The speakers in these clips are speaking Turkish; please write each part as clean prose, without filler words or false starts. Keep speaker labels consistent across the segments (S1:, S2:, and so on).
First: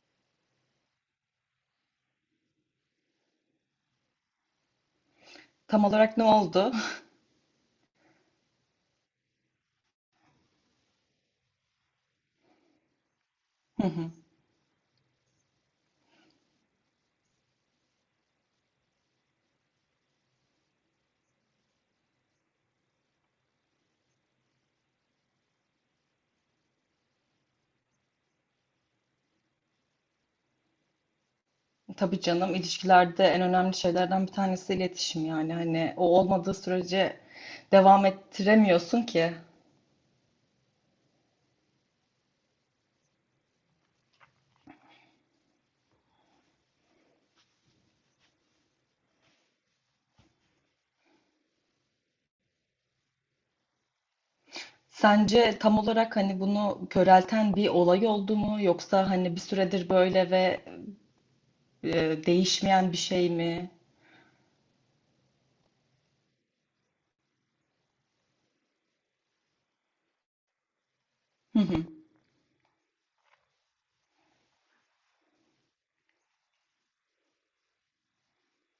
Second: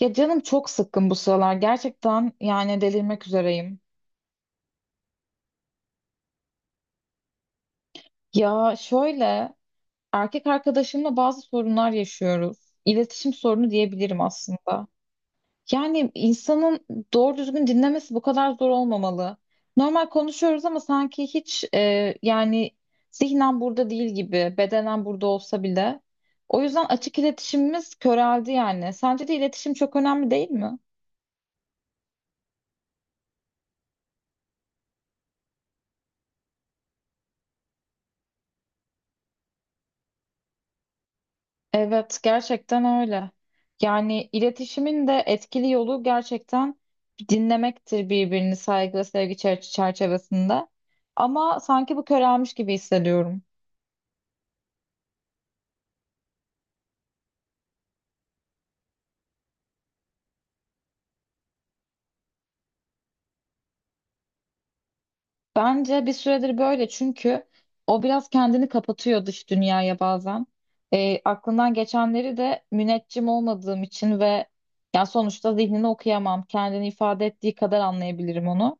S1: Ya canım çok sıkkın bu sıralar. Gerçekten yani delirmek üzereyim.
S2: Tam olarak ne oldu?
S1: Ya şöyle erkek arkadaşımla bazı sorunlar yaşıyoruz. İletişim sorunu
S2: Hı hı.
S1: diyebilirim aslında. Yani insanın doğru düzgün dinlemesi bu kadar zor olmamalı. Normal konuşuyoruz ama sanki hiç yani zihnen burada değil gibi, bedenen burada olsa bile. O yüzden açık iletişimimiz köreldi yani. Sence de iletişim çok önemli değil mi?
S2: Tabii canım, ilişkilerde en önemli şeylerden bir tanesi iletişim, yani hani o olmadığı sürece devam ettiremiyorsun ki.
S1: Evet, gerçekten öyle. Yani iletişimin de etkili yolu gerçekten dinlemektir birbirini saygı ve sevgi çerçevesinde. Ama sanki bu körelmiş gibi hissediyorum.
S2: Sence tam olarak hani bunu körelten bir olay oldu mu, yoksa hani bir süredir böyle ve değişmeyen bir şey mi?
S1: Bence bir süredir böyle çünkü o biraz kendini kapatıyor dış dünyaya bazen. E,
S2: Hı
S1: aklından
S2: hı.
S1: geçenleri de müneccim olmadığım için ve ya sonuçta zihnini okuyamam. Kendini ifade ettiği kadar anlayabilirim onu.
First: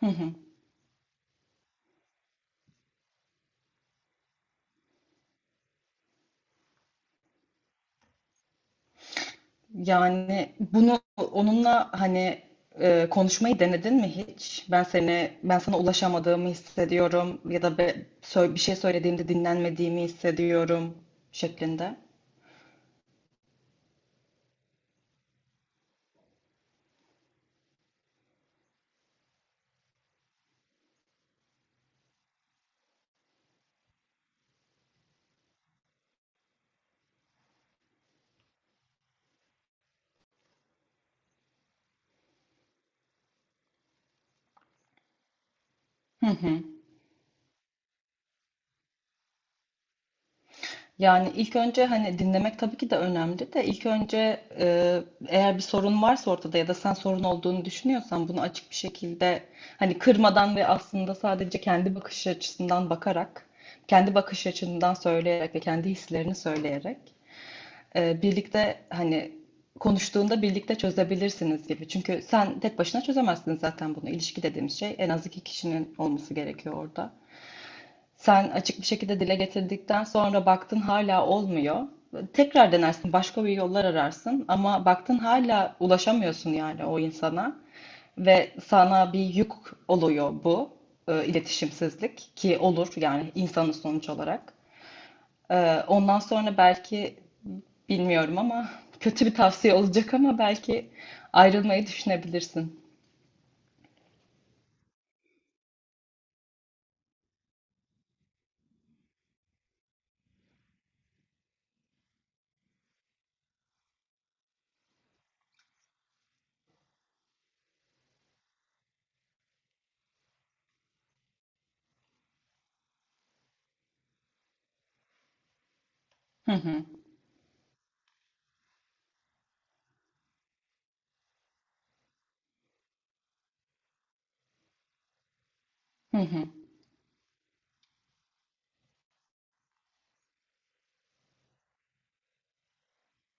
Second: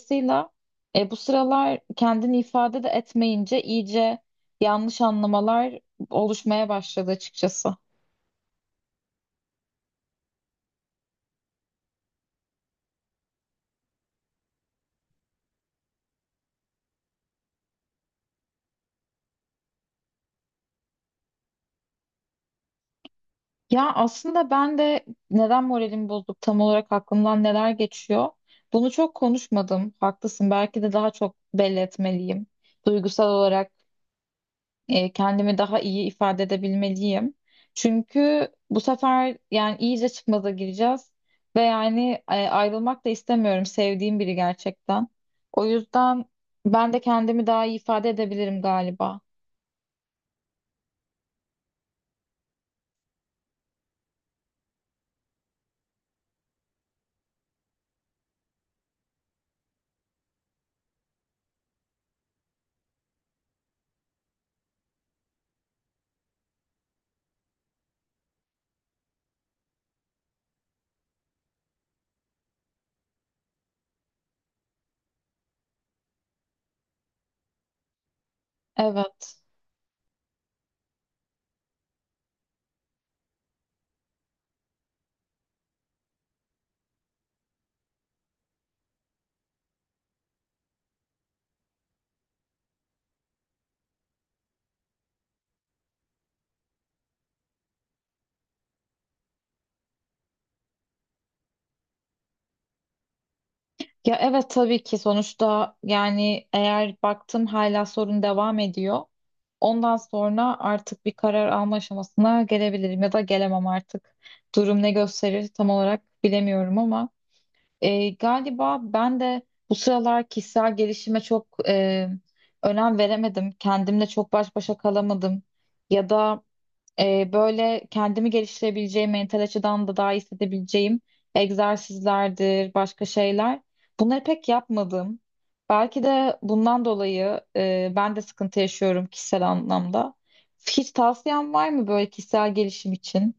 S2: Hı hı.
S1: bu sıralar kendini ifade de etmeyince iyice yanlış anlamalar oluşmaya başladı açıkçası.
S2: Yani bunu onunla hani konuşmayı denedin mi hiç? Ben sana ulaşamadığımı hissediyorum, ya da bir şey söylediğimde dinlenmediğimi hissediyorum şeklinde.
S1: Ya aslında ben de neden moralimi bozduk tam olarak aklımdan neler geçiyor? Bunu çok konuşmadım. Haklısın. Belki de daha çok belli etmeliyim. Duygusal olarak kendimi daha iyi ifade edebilmeliyim. Çünkü bu sefer yani iyice çıkmaza gireceğiz ve yani ayrılmak da istemiyorum sevdiğim biri gerçekten. O yüzden
S2: Hı hı.
S1: ben de kendimi daha iyi ifade edebilirim galiba.
S2: Yani ilk önce hani dinlemek tabii ki de önemli, de ilk önce eğer bir sorun varsa ortada ya da sen sorun olduğunu düşünüyorsan, bunu açık bir şekilde hani kırmadan ve aslında sadece kendi bakış açısından bakarak, kendi bakış açından söyleyerek ve kendi hislerini söyleyerek birlikte hani konuştuğunda birlikte çözebilirsiniz gibi. Çünkü sen tek başına çözemezsin zaten bunu. İlişki dediğimiz şey en az iki kişinin olması gerekiyor orada. Sen açık bir şekilde dile
S1: Evet.
S2: getirdikten sonra baktın hala olmuyor. Tekrar denersin, başka bir yollar ararsın, ama baktın hala ulaşamıyorsun yani o insana ve sana bir yük oluyor bu iletişimsizlik, ki olur yani insanın sonuç olarak. Ondan sonra belki, bilmiyorum ama, kötü bir tavsiye olacak ama belki ayrılmayı düşünebilirsin.
S1: Ya evet tabii ki sonuçta yani eğer baktım hala sorun devam ediyor. Ondan sonra artık bir karar alma aşamasına gelebilirim ya da gelemem artık. Durum ne gösterir tam olarak bilemiyorum ama. E, galiba ben de bu sıralar kişisel gelişime çok önem veremedim. Kendimle çok baş başa kalamadım. Ya da
S2: Hı hı.
S1: böyle kendimi geliştirebileceğim, mental açıdan da daha iyi hissedebileceğim egzersizlerdir, başka şeyler. Bunları pek yapmadım. Belki
S2: Hı
S1: de
S2: hı.
S1: bundan dolayı ben de sıkıntı yaşıyorum kişisel anlamda. Hiç tavsiyen var mı böyle kişisel gelişim için?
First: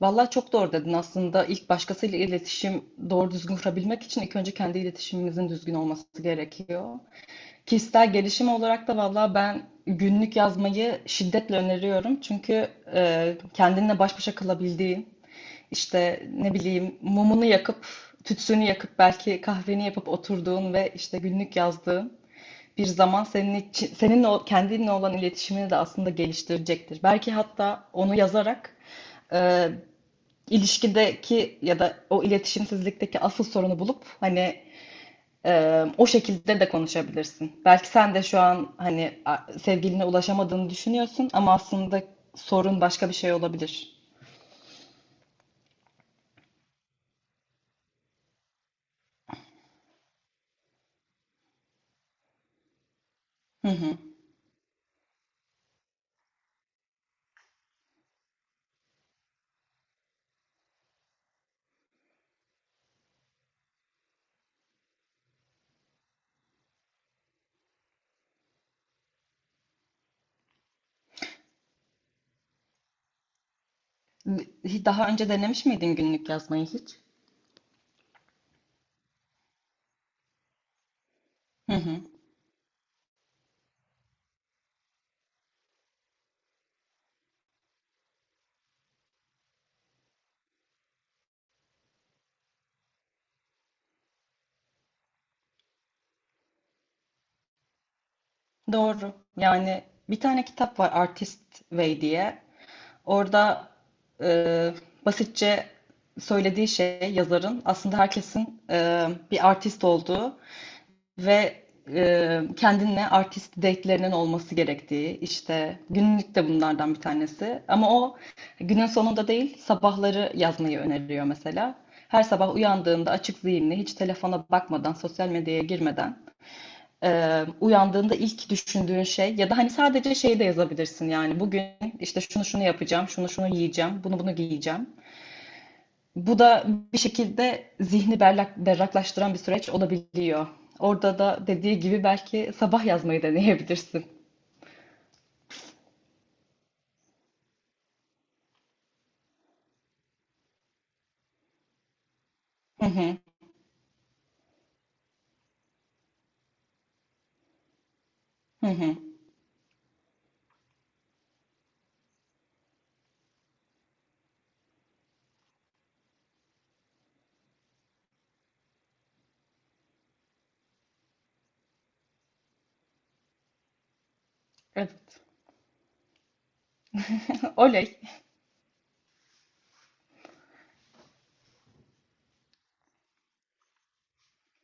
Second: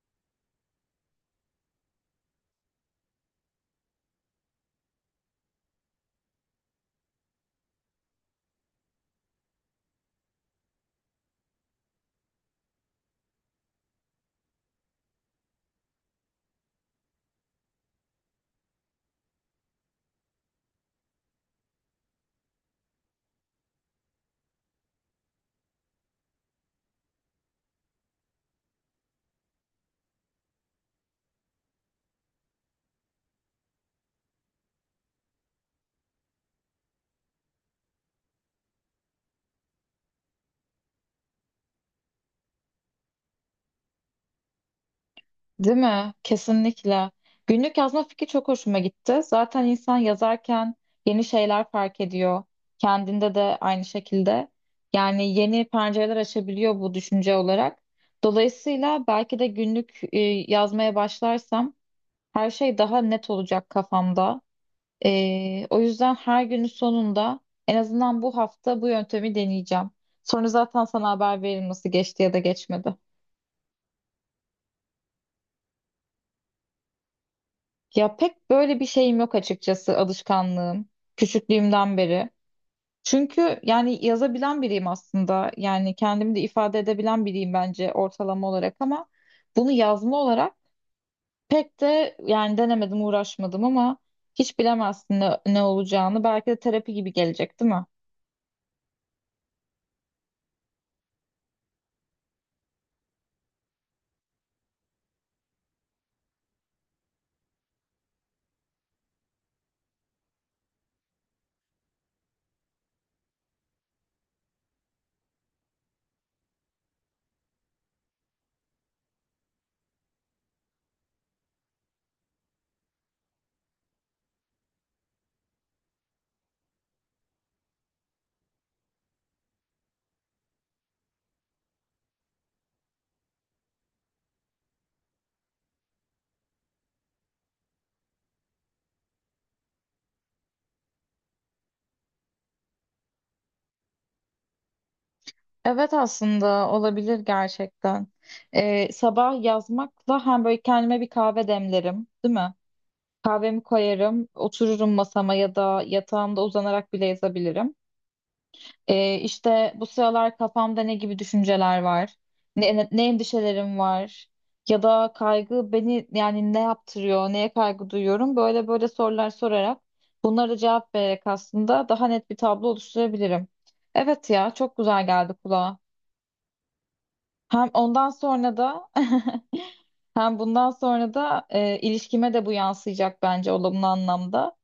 S2: Vallahi çok doğru dedin. Aslında ilk başkasıyla iletişim doğru düzgün kurabilmek için ilk önce kendi iletişimimizin düzgün olması gerekiyor. Kişisel gelişim olarak da valla ben günlük yazmayı şiddetle öneriyorum. Çünkü kendinle baş başa kalabildiğin, işte ne bileyim mumunu yakıp, tütsünü yakıp belki kahveni yapıp oturduğun ve işte günlük yazdığın bir zaman senin için, seninle kendinle olan iletişimini de aslında geliştirecektir. Belki hatta onu yazarak e, ilişkideki ya da o iletişimsizlikteki asıl sorunu bulup hani o şekilde de konuşabilirsin. Belki sen de şu an hani sevgiline ulaşamadığını düşünüyorsun ama aslında sorun başka bir şey olabilir.
S1: Değil mi? Kesinlikle. Günlük yazma fikri çok hoşuma gitti. Zaten insan yazarken yeni şeyler fark ediyor. Kendinde de
S2: Hı
S1: aynı
S2: hı.
S1: şekilde. Yani yeni pencereler açabiliyor bu düşünce olarak. Dolayısıyla belki de günlük yazmaya başlarsam her şey daha net olacak kafamda. E, o yüzden her günün sonunda en azından bu hafta bu yöntemi deneyeceğim. Sonra zaten sana haber veririm nasıl geçti ya da geçmedi.
S2: Daha önce denemiş miydin günlük yazmayı hiç?
S1: Ya pek böyle bir şeyim yok açıkçası alışkanlığım
S2: Hı
S1: küçüklüğümden
S2: hı.
S1: beri. Çünkü yani yazabilen biriyim aslında. Yani kendimi de ifade edebilen biriyim bence ortalama olarak ama bunu yazma olarak pek de yani denemedim, uğraşmadım ama hiç bilemezsin ne olacağını. Belki de terapi gibi gelecek, değil mi?
S2: Doğru. Yani bir tane kitap var, Artist Way diye. Orada e, basitçe söylediği şey, yazarın aslında herkesin bir artist olduğu ve kendinle artist date'lerinin olması gerektiği, işte günlük de bunlardan bir tanesi. Ama o günün sonunda değil, sabahları yazmayı öneriyor mesela. Her sabah uyandığında açık zihinli, hiç telefona bakmadan, sosyal medyaya girmeden, uyandığında ilk düşündüğün şey, ya da hani sadece şeyi de yazabilirsin, yani bugün işte şunu şunu yapacağım, şunu şunu yiyeceğim, bunu bunu giyeceğim. Bu da bir şekilde zihni berraklaştıran bir süreç olabiliyor. Orada da dediği gibi belki sabah yazmayı deneyebilirsin.
S1: Evet aslında olabilir gerçekten. Sabah yazmakla hem böyle kendime bir kahve demlerim, değil mi?
S2: Hı hı,
S1: Kahvemi koyarım, otururum masama ya da yatağımda uzanarak bile yazabilirim.
S2: hı hı.
S1: İşte bu sıralar kafamda ne gibi düşünceler var, endişelerim var ya da kaygı beni yani ne yaptırıyor, neye kaygı duyuyorum böyle böyle sorular sorarak bunlara cevap vererek aslında daha net bir tablo oluşturabilirim. Evet ya çok güzel
S2: Evet.
S1: geldi kulağa. Hem
S2: Oley.
S1: ondan sonra da hem bundan sonra da ilişkime de bu yansıyacak bence olumlu anlamda.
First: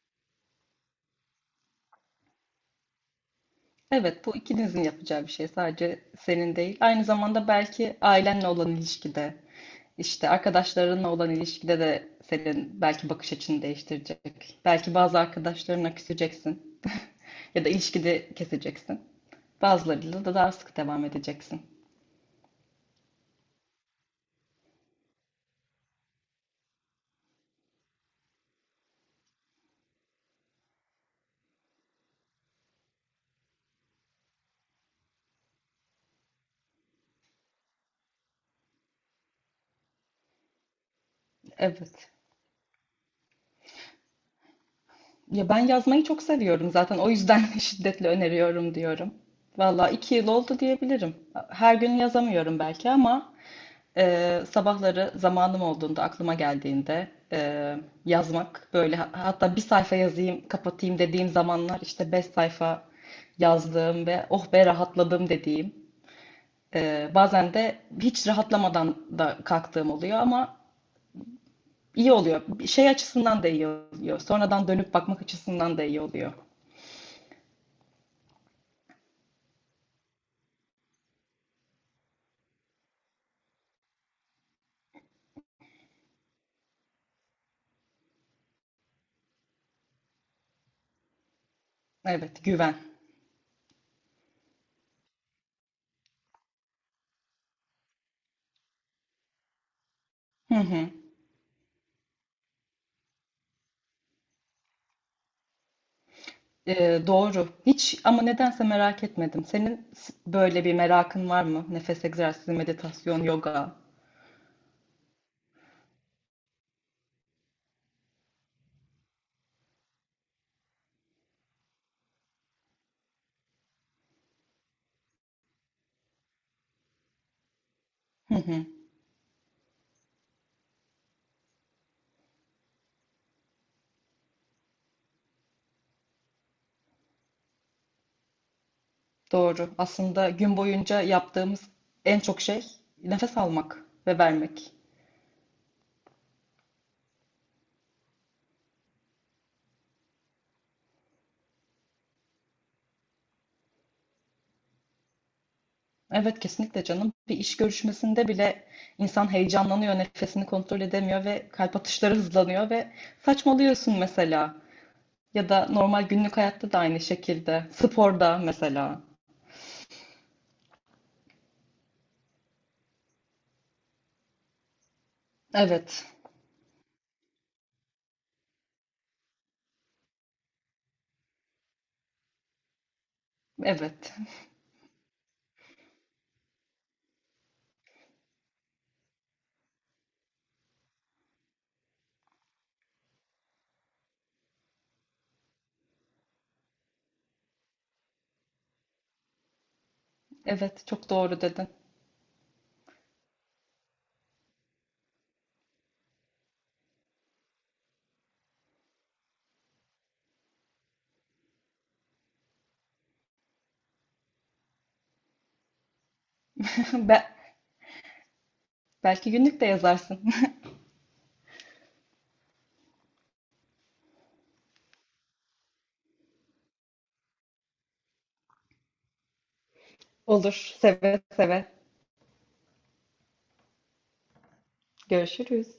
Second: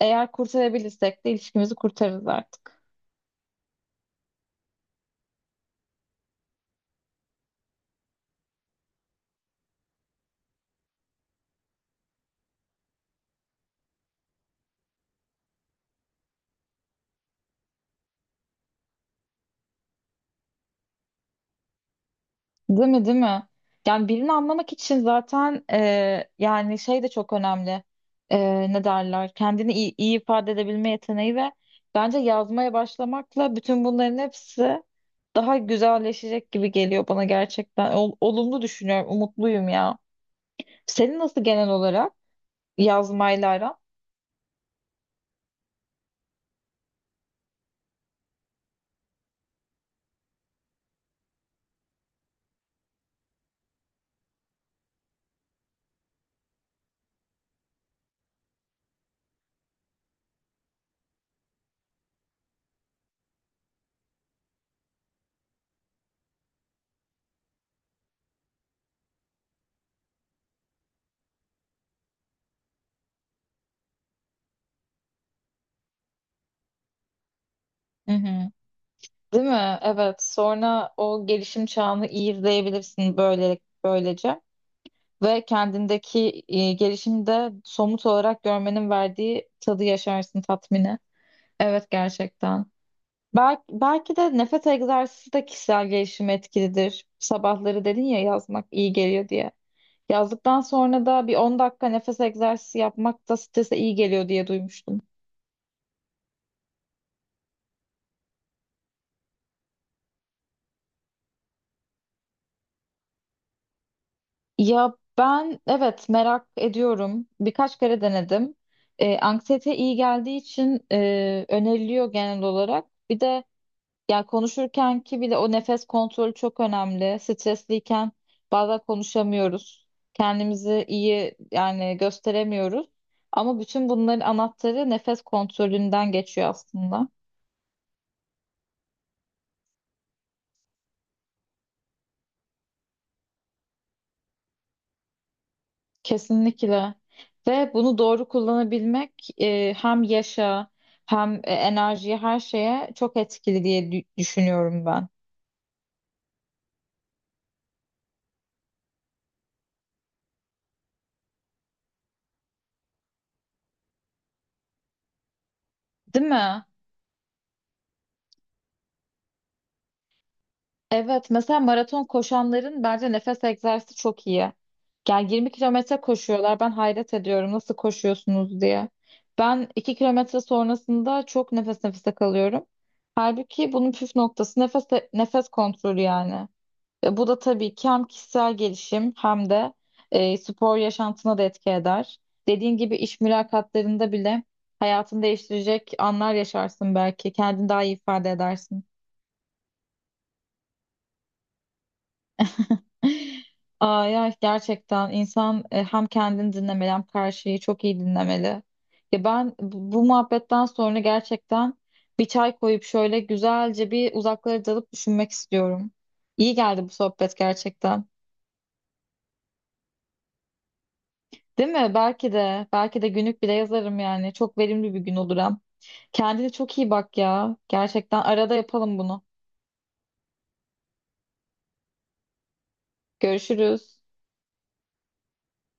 S1: Eğer kurtarabilirsek de ilişkimizi kurtarırız artık.
S2: Evet, bu ikinizin yapacağı bir şey. Sadece senin değil. Aynı zamanda belki ailenle olan ilişkide, işte arkadaşlarınla olan ilişkide de senin belki bakış açını değiştirecek. Belki bazı arkadaşlarına küseceksin ya da ilişkide keseceksin. Bazılarıyla da daha sık devam edeceksin.
S1: Değil mi, değil mi? Yani birini anlamak için zaten yani şey de çok önemli. E, ne derler? Kendini iyi, iyi ifade edebilme yeteneği ve bence yazmaya başlamakla bütün bunların hepsi daha güzelleşecek gibi geliyor bana gerçekten. Olumlu düşünüyorum, umutluyum ya. Senin nasıl genel
S2: Evet.
S1: olarak yazmayla aran?
S2: Ya ben yazmayı çok seviyorum zaten. O yüzden şiddetle öneriyorum diyorum. Valla iki yıl oldu diyebilirim. Her gün yazamıyorum belki ama sabahları zamanım olduğunda, aklıma geldiğinde yazmak böyle, hatta bir sayfa yazayım, kapatayım dediğim zamanlar işte beş sayfa yazdığım ve oh be rahatladım dediğim. Bazen de hiç rahatlamadan da kalktığım oluyor, ama iyi oluyor. Bir şey açısından da iyi oluyor. Sonradan dönüp bakmak açısından da iyi oluyor.
S1: Hı hı. Değil mi? Evet. Sonra o gelişim çağını iyi izleyebilirsin böyle böylece ve kendindeki gelişimi de somut olarak görmenin verdiği tadı yaşarsın tatmini. Evet
S2: Evet,
S1: gerçekten.
S2: güven.
S1: Belki de nefes egzersizi de kişisel gelişime etkilidir. Sabahları dedin ya yazmak iyi geliyor diye.
S2: Hı
S1: Yazdıktan
S2: hı.
S1: sonra da bir 10 dakika nefes egzersizi yapmak da strese iyi geliyor diye duymuştum.
S2: Doğru. Hiç ama nedense merak etmedim. Senin böyle bir merakın var mı? Nefes egzersizi, meditasyon, yoga.
S1: Ya ben evet merak ediyorum. Birkaç kere denedim. E, anksiyete iyi geldiği için öneriliyor genel olarak. Bir de ya konuşurken ki bile o nefes kontrolü çok önemli. Stresliyken
S2: Hı hı.
S1: bazen konuşamıyoruz. Kendimizi iyi yani gösteremiyoruz. Ama bütün bunların anahtarı nefes kontrolünden geçiyor aslında.
S2: Doğru. Aslında gün boyunca yaptığımız en çok şey nefes almak ve vermek.
S1: Kesinlikle. Ve bunu doğru kullanabilmek hem yaşa hem enerjiye her şeye çok etkili diye düşünüyorum ben.
S2: Evet, kesinlikle canım. Bir iş görüşmesinde bile insan heyecanlanıyor, nefesini kontrol edemiyor ve kalp atışları hızlanıyor ve saçmalıyorsun mesela. Ya da normal
S1: Değil
S2: günlük
S1: mi?
S2: hayatta da aynı şekilde. Sporda mesela.
S1: Evet. Mesela maraton koşanların bence nefes egzersizi çok iyi. Yani 20 kilometre
S2: Evet.
S1: koşuyorlar. Ben hayret ediyorum nasıl koşuyorsunuz diye. Ben 2 kilometre sonrasında çok nefes nefese kalıyorum. Halbuki bunun
S2: Evet.
S1: püf noktası nefes kontrolü yani. E, bu da tabii ki hem kişisel gelişim hem de spor yaşantına da etki eder. Dediğin gibi iş mülakatlarında bile hayatını değiştirecek anlar yaşarsın belki. Kendini daha iyi ifade edersin.
S2: Evet, çok doğru dedin.
S1: Aa, ya gerçekten insan hem kendini dinlemeli hem karşıyı çok iyi dinlemeli. Ya ben bu muhabbetten sonra gerçekten bir çay koyup şöyle güzelce bir uzaklara dalıp düşünmek istiyorum. İyi geldi bu
S2: Be
S1: sohbet gerçekten.
S2: Belki günlük de yazarsın.
S1: Değil mi? Belki de. Belki de günlük bile yazarım yani. Çok verimli bir gün olur hem. Kendine çok iyi bak ya. Gerçekten arada yapalım bunu.
S2: Olur, seve seve.
S1: Görüşürüz.
S2: Görüşürüz.